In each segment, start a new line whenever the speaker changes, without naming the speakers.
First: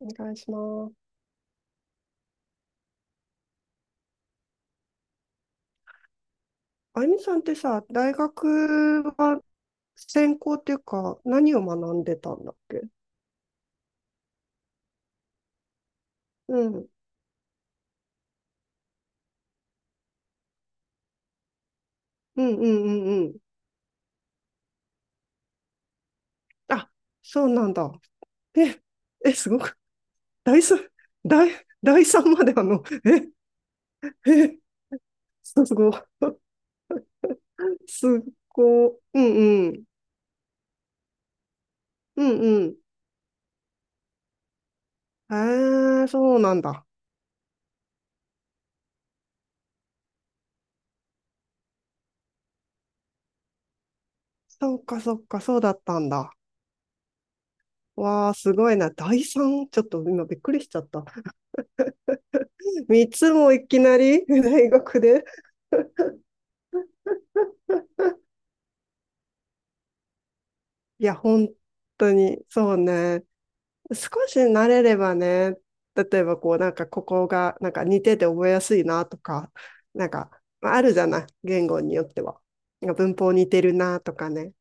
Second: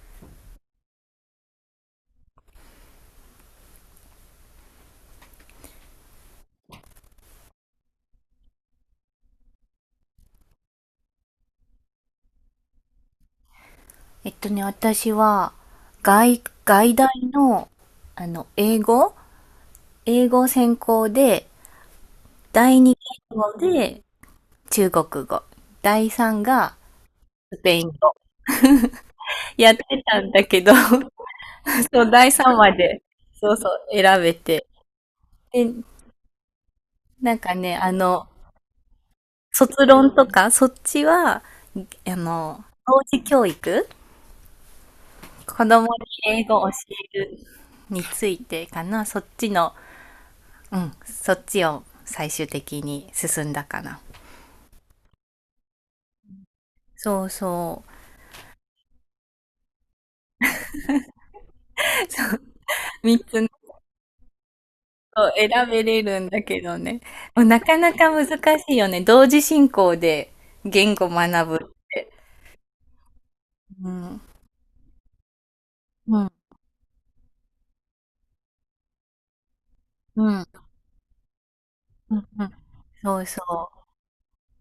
お願いします。あゆみさんってさ、大学は専攻っていうか、何を学んでたんだっけ？
私は、
うん。うん
外大の、あの、英語英語専攻で、
うんう
第二
んうん。
言語で中国語。第三が
あ、そう
ス
なん
ペイン
だ。
語。
え、すご
やっ
く、
てたんだけ
第
ど、
三、第、
そ
第
う、
三
第
まで
三まで、そうそう、選
え、
べ
え、
て。で、
すごい、
なんかね、あ
す
の、
ごい、うん
卒
うん、
論とか、そっちは、あ
うんう
の、
ん。
幼児教育子供に
そう
英
な
語
ん
を教
だ。
えるについてかな、そっちを最終的に進んだかな。
そっかそっか、そうだったんだ。
そうそう。
わあ、すごいな。第三ちょっと今びっくりしちゃった。三
3
つ
つのを
もいきなり 大学で。
選べれるんだけどね。もうなかなか難しいよね。同時進行で言
い
語
や、
学ぶ
本
って。
当に、そうね。
う
少
ん。
し慣れればね、
う
例え
ん。
ばこう、なんかここが、なんか似てて覚えやすいなとか、なんか、
うん。
まああるじゃない、言語によっ
う
て
ん。
は。
うん
なんか文
そう
法
そ
似てるなとかね。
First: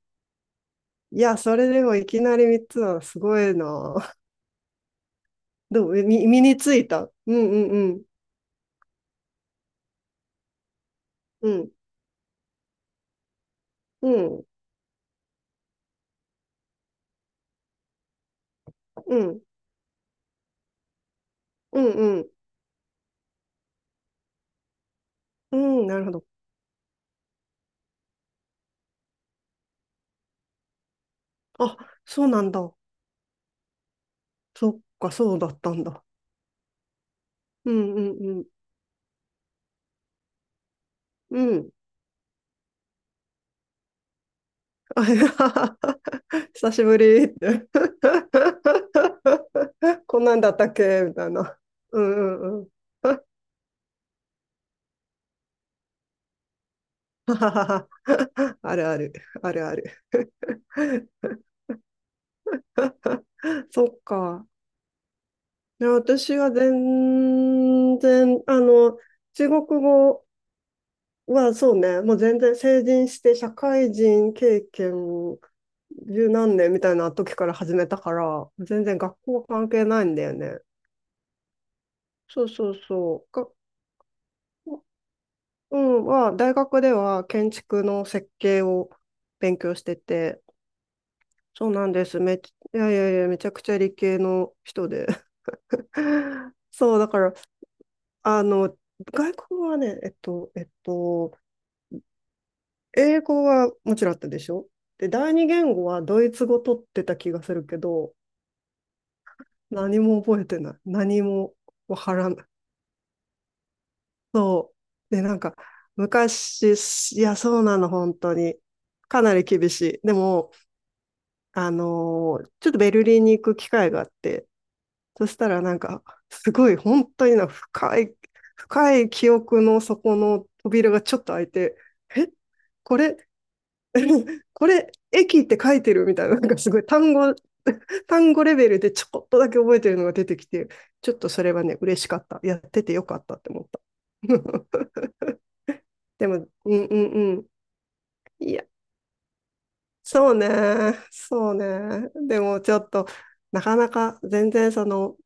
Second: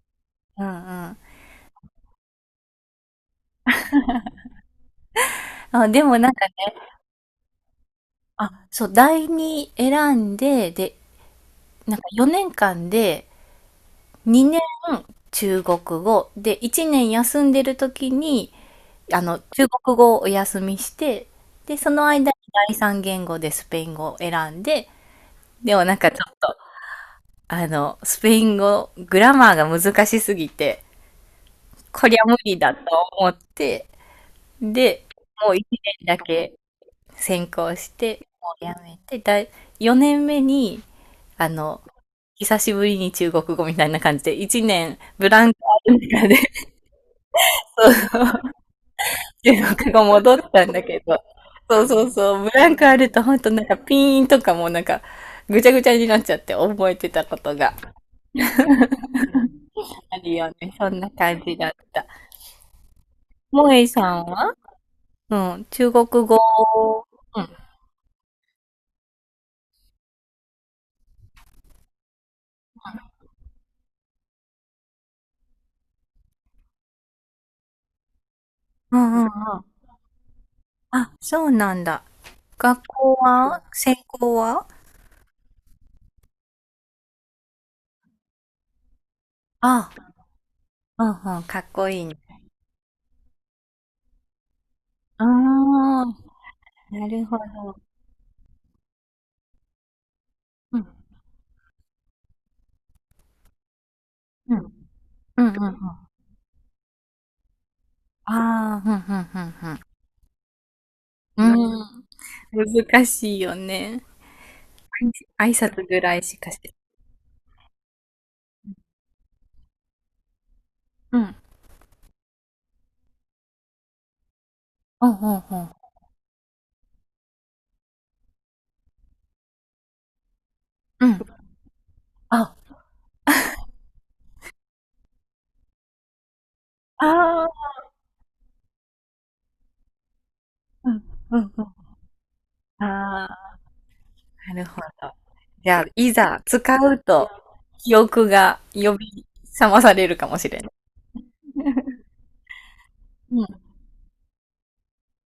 う。うんうん。
いや、それでもいきなり3つはすごいな。
あ、
ど
で
う
も
み
なん
身
か
に
ね、
ついた？うんうんうん。
あ、そう、第2選んで、で、なんか4年間で
うん
2年中国語で1年休んでる時に
うん
中国語をお休みして、で、
う
その
ん
間に第三言語でスペイン語を選んで、
う
で
んう
も
ん。
な
な
ん
る
か
ほ
ちょ
ど。
っと、あの、スペイン語、グラマーが難しすぎて、
あ、
こりゃ
そう
無
なん
理だ
だ。
と思って、
そっ
で、
か、そうだ
もう
っ
1
たんだ。
年だけ専
う
攻し
んう
て、
んうん。
もうやめて、4年目に、
う
あ
ん。
の、久しぶりに中国語みたいな感じで、1年ブランクある中で、
久しぶりって
で、なんか
こん
戻
な
っ
んだっ
た
た
ん
っ
だけ
けみ
ど、
たいな。
そう
う
そう
ん
そう、
う
ブ
んう
ラ
ん。
ンクあるとほんとなんかピーンとかもうなんかぐちゃぐちゃになっちゃって覚えてたことが
あるある、あるある。
あるよね。そんな感じだった。萌
そ
え
っ
さん
か。
はうん、
いや
中国
私
語。
は
うん。
全然、中国語はそうね、もう全然成人して社会人経験十何年みたいな時から始めたから、全
う
然
ん
学
うんう
校は関係
ん。
ないんだよね。
あ、そうなんだ。
そうそう
学校
そう。
は専攻は
うん、まあ、大学では建築の設計を勉強し
あ、
てて、
うんうん、かっ
そう
こ
なん
い
で
いね。
す。めっち、いやいやいや、めちゃくちゃ理系の人で。
ああ、
そう、だ
な
か
る
ら、
ほど。
あの、外国はね、
うん、
英語はもちろんあったでし
うん、
ょ？
う
で、第
ん、
二
うん。う
言
ん
語はドイツ語取ってた気がするけど、
ああ、うん、
何も覚えてない。何
うん、
も
うん、うん。
わからない。
うん、難しいよね。
そう。で、なん
挨
か、
拶ぐらいしかし
昔、
て。
いや、そうなの、本当に。かなり厳しい。でも、
うん。う
ちょっとベルリンに行く機会があって、
んう
そ
ん
し
う
たら
ん。
なんか、すごい本当にな深い、深い記憶の底の扉が
う
ちょ
ん。
っと開いて、え、
あ、
これ、これ、駅って書いてるみたいな、なんかすごい
ああ
単語レベルでちょこっとだけ覚えてるのが出てきて、
うん
ちょっと
う
それは
ん。
ね、嬉しかった。やって
あ。ん。
てよかっ
あ
たって思
あ。
った。
なるほ ど。じゃあ、い
で
ざ
も、
使
うんう
う
ん
と、
うん。
記憶
い
が
や、
呼び覚まされるか
そう
もし
ね、
れない。
そうね。でもちょっと、
う
な
ん。
かなか全然その、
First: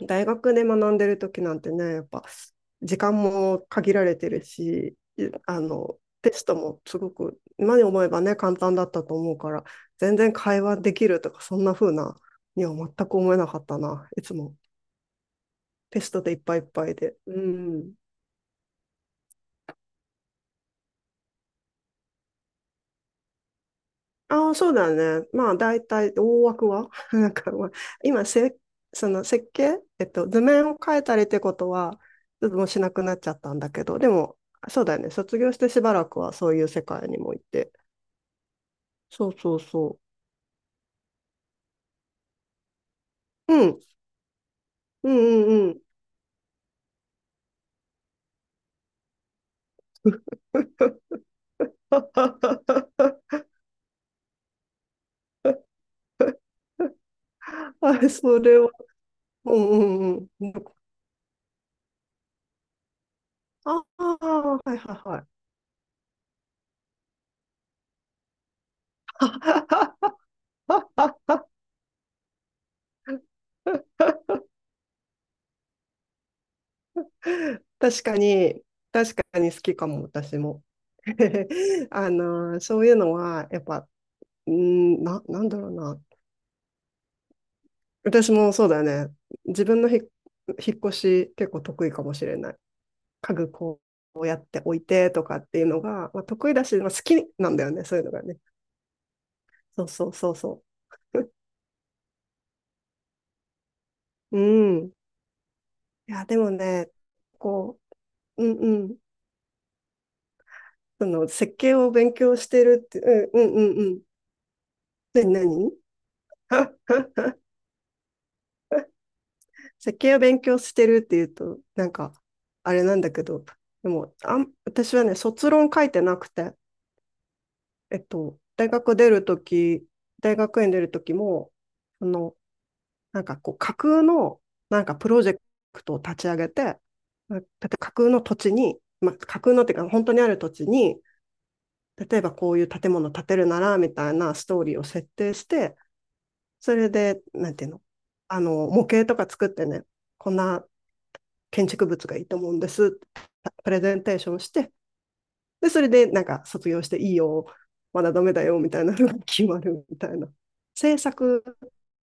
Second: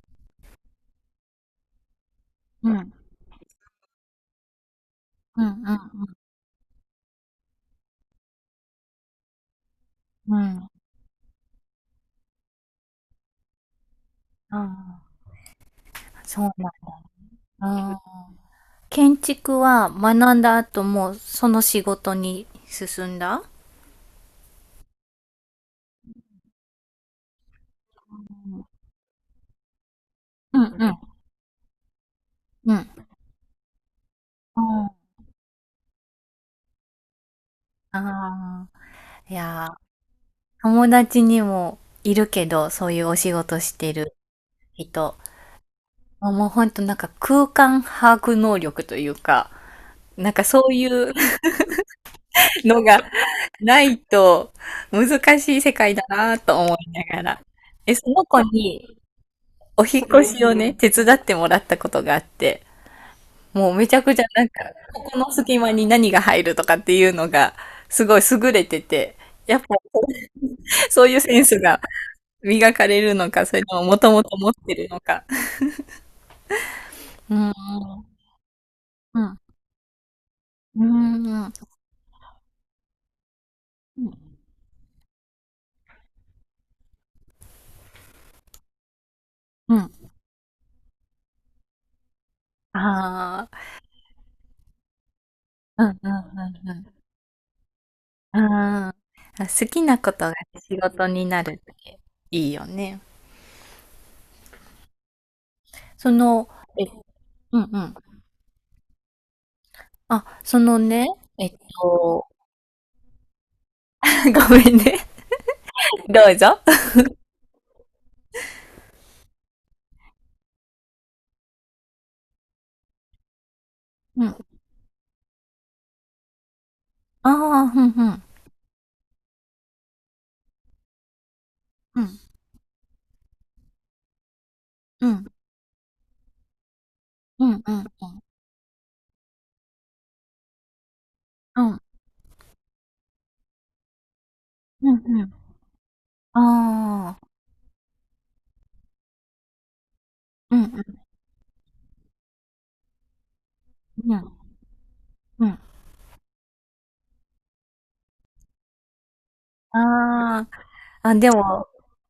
大学で学んでる時なんてね、やっぱ
うん
時間も限られてるし、い
うん
あ
う
の、
ん。
テストもすごく、今に思えばね、簡単だったと思うから、全然
う
会
ん。
話できるとか、そんな風なには全く思えなかったな。いつも
ああ、
テストでいっ
そう
ぱいいっ
な
ぱいで。う
ん
ん。
だ。建築は学んだ後もその仕事に進んだ
ああ、そうだね。まあ、大体、大枠は なんか、まあ、今せ、その設計、図
う
面を
ん
変え
う
たりってことは、ちょっともう
ん。う
しなく
ん。
なっちゃったんだけど、でも、そうだよね。卒業してしばらくはそういう世界にも行って。
ああ。
そ
い
うそう
や
そ
友達にもいるけど、そういうお仕
う。
事
う
し
ん、
てる
う
人。
んうんうん。
あもうほんとなんか空間把握能力というか、なんかそういう のがないと難しい世界だなと思いながら。え、そ
あ、
の
そ
子
れは、
に
うん
お引っ
うん
越し
う
を
ん。
ね、手伝ってもらったことがあって、もう
あ
めちゃくちゃなん
あ、
か、
はい
ここ
は
の
い
隙間に何が入るとかっていうのがすごい優れてて、
は
やっぱそういうセ
い。
ンスが磨かれるのか、それとももともと持ってるのか。うんうん。
確かに、確
うん。
かに好きかも、私も。
うん、うん。
そういうのは、やっぱ、うん、なんだろうな。私もそうだよね。自
う
分のひ
ん。
引っ越し結構得意かもしれない。家
ああ、
具こうやって置いてとかっていうの
うんう
が、
ん
まあ、
う
得意だ
んう
し、
ん。
まあ、好きなんだよね、そういうのがね。
あーあ、好き
そう
な
そ
こ
う
と
そ
が
うそ
仕事に
う。
なるっていいよね。
うん。
そ
いや、で
の、
も
え
ね、
うんう
こ
ん。
う、うんうん。
あ、そのね、
その
えっ
設計を勉
と、
強してるって、うんうんうんうん。
ごめんね。
何何
どうぞ。
設計を勉強してるっていうと、なんか、あれなんだけど、でも、
うん。
私はね、卒論書いてなくて、
ああ、うん
大学出るとき、大学院出るときも、あの、なんかこう、架空の、なんかプロジェクトを立ち上げて、例え
うん
ば
うんうん。
架空の土地に、まあ、架空のっていうか、本当にある土地に、
うん。
例えばこういう建物建てるなら、みたいなストーリーを
うんうん。
設
うんうん
定して、それ
あ
で、
あ。
なんていうの、模型とか作ってね、こん
うん
な
うん
建築物がいいと思うんです。プレゼン
う
テーシ
ん。
ョンして、
うん。
で、それでなんか卒業していいよ、まだダメだよみたいなのが決ま
あ
るみたいな。制
あ。あ、で
作
も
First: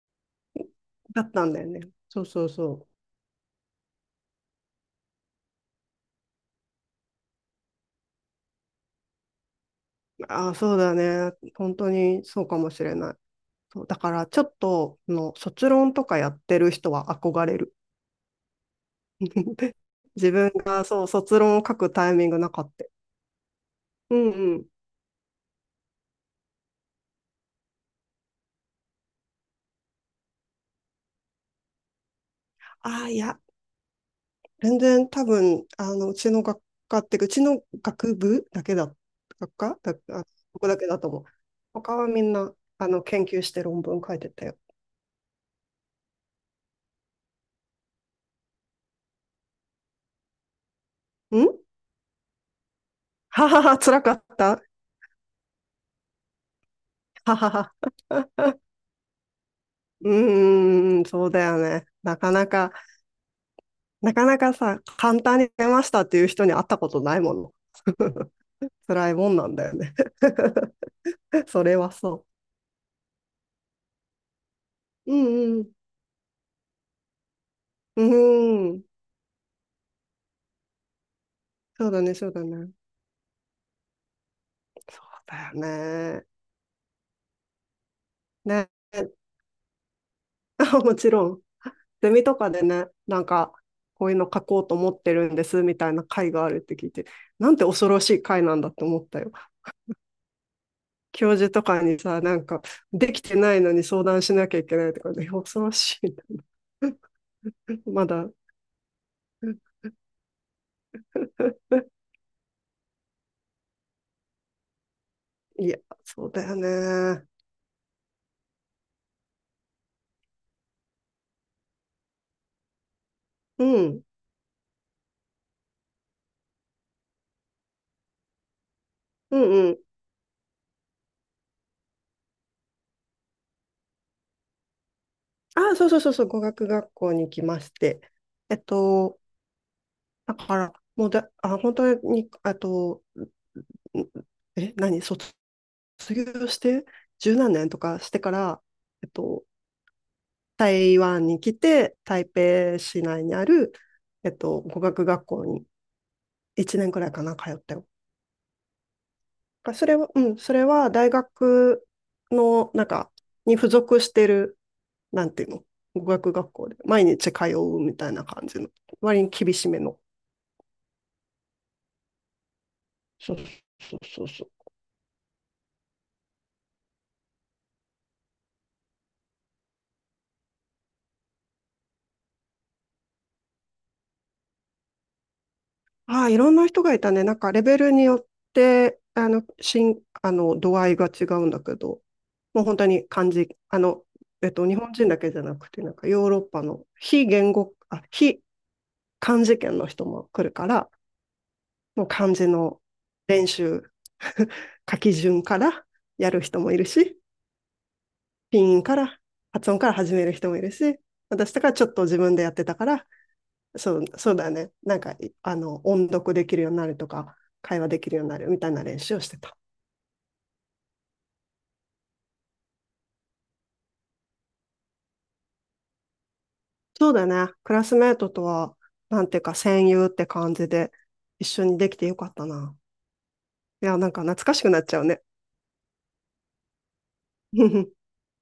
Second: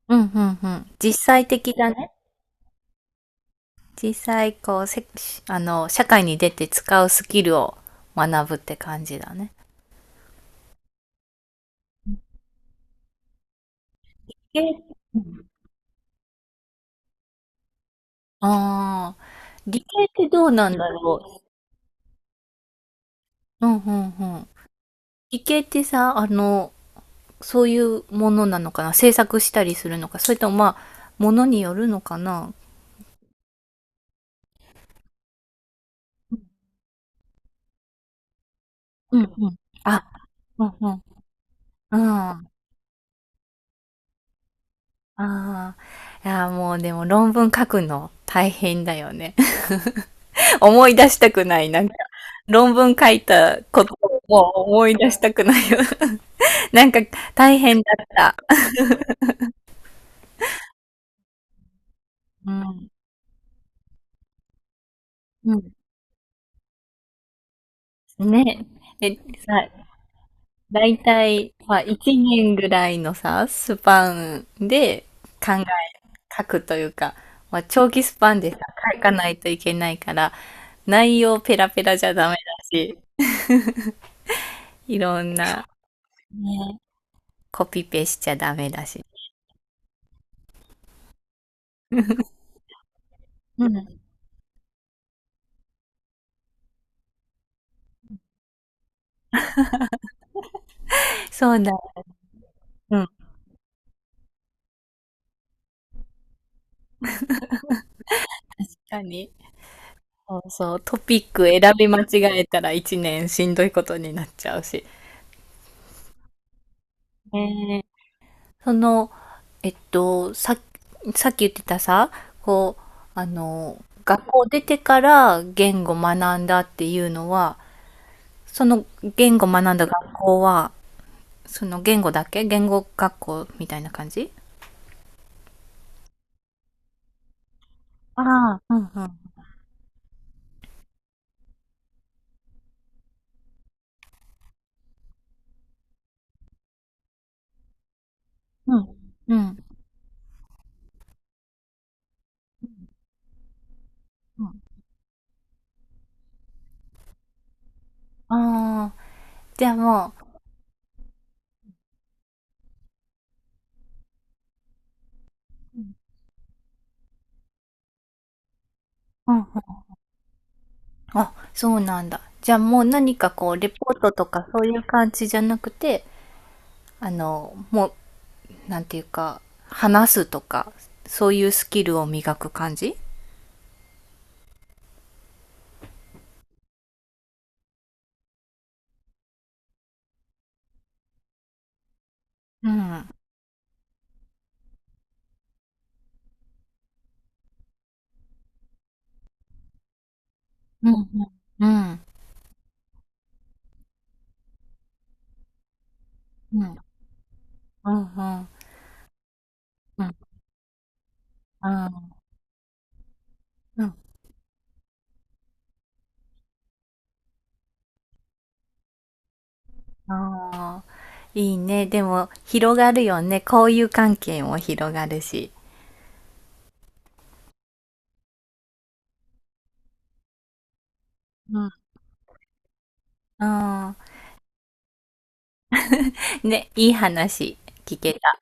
うん、うんうん。実
だった
際
んだよ
的
ね。
だね。
そうそうそ
実際こうせ社会に出て使うスキルを学ぶって感じだね。
う。ああ、そうだね。本当にそうかもしれない。そうだからちょっ
え、
と
うん
の卒論とかやってる人は憧れる。
ああ、理系って
自
どう
分
なん
が
だ
そう卒
ろ
論を書くタイミングなかった。
う。うんうん
うん
うん。
うん。
理系ってさ、そういうものなのかな、制作したりするのか、それともまあ、ものによるのかな。
ああ、いや、全然多分、うちの学科っていうか、うちの学部だけだ、
うんう
学
ん。
科だ、
あ、
あ、こ
う
こ
ん
だけ
うん。
だと思う。他
うん。
はみん
あ
な、研究して論文書いてたよ。
あ。いや、もうでも論文書くの大変だよね。思い出したく
ん
ない。論文書い
は
た
はは、
こと
辛か
を
っ
もう
た
思い出したくないよ。なんか、
はは
大
は。
変だった。
うーん、そうだよね。なかな
う
か、
ん。
なかなかさ、簡単に
う
出
ん。
ましたっていう人に会ったことないもの。
ね。
辛
え、
いもんなんだ
さ、
よね。
だいた い、
そ
ま
れ
あ、
は
1
そ
年ぐらいのさ、スパンで
う。う
考
んう
え、
ん。
書くというか、まあ、長期
う
スパンでさ、
ん。
書かないといけないから、内容ペラペ
そう
ラ
だ
じゃ
ね、そ
ダ
う
メ
だ
だ
ね。
し、い
そう
ろん
だよ
な、
ね。
ね、コピペしちゃダ
ね。
メだし。
もちろん、ゼミと かでね、なんか、
うん。
こういうの書こうと思ってるんですみたいな会があるって聞いて、なんて恐ろしい会なんだって思ったよ。教授
そう
と
だ。
かにさ、なんか、
うん。
できてないのに相談しなきゃいけないとかね、恐ろしいな。まだ。
何そうそう、トピック選び間 違えたら一年しんどいことになっちゃうし。
いや、そうだよね。
ねえその、えっと、さ、さっき言ってたさ、こう、
うん、
学校出てから言語学んだっていうのは、その言
う
語学
んう
ん
ん。
だ学校は、その言語だけ言語学校みたいな感じ
あ、そうそうそうそう、語学学校に来まして。
あ
えっ
あ、うんうん。
と、だから、もうだ、あ、本当に、あと、ん何、卒業して十何年とかしてから、
うん。
えっ
う
と、
ん。
台湾に来て、台北市内にある、
うん
語学学校に1年くらいかな、通ったよ。
ああ、じゃあ
それは、
も
うん、それは大学の、なんか、に付属してる、なんていうの、語
う、
学学校で、毎日通うみたいな感じの、割に
うん
厳しめの。
あ、そうなんだ。じゃあもう何か
そう
こう、レポ
そ
ー
う
ト
そ
と
うそ
か
う。
そういう感じじゃなくて、あの、もう、なんていうか、話すとか、そういうスキルを磨く感じ
ああ、いろんな人がいたね。なんかレベルによって、あの、しん、あの、度合いが違うんだけど、もう
う
本当
ん。
に漢字、日本人だけじゃなくて、なんかヨーロッパの非言語、あ、非漢字圏の人も来るから、
うんうん。うん。
もう漢字の練習、書き順からやる人
う
も
ん。
いるし、
うん。うん。
ピンから、発音から始める人もいるし、私と
う
かちょっと
ん。
自分でやってたから、
うん。
そう、そうだね。なんか、いあの、音読できるようになるとか、会話できるようになるみたいな練習をしてた。
ああ、いいね。でも、広がるよね。交友関係も広がるし。
そうだね。クラスメートとは、なんていうか、戦友って感じで、一
う
緒
ん。
にできてよかったな。
う
い
ん。
や、なんか懐かしくなっちゃうね。
ね、いい話聞け た。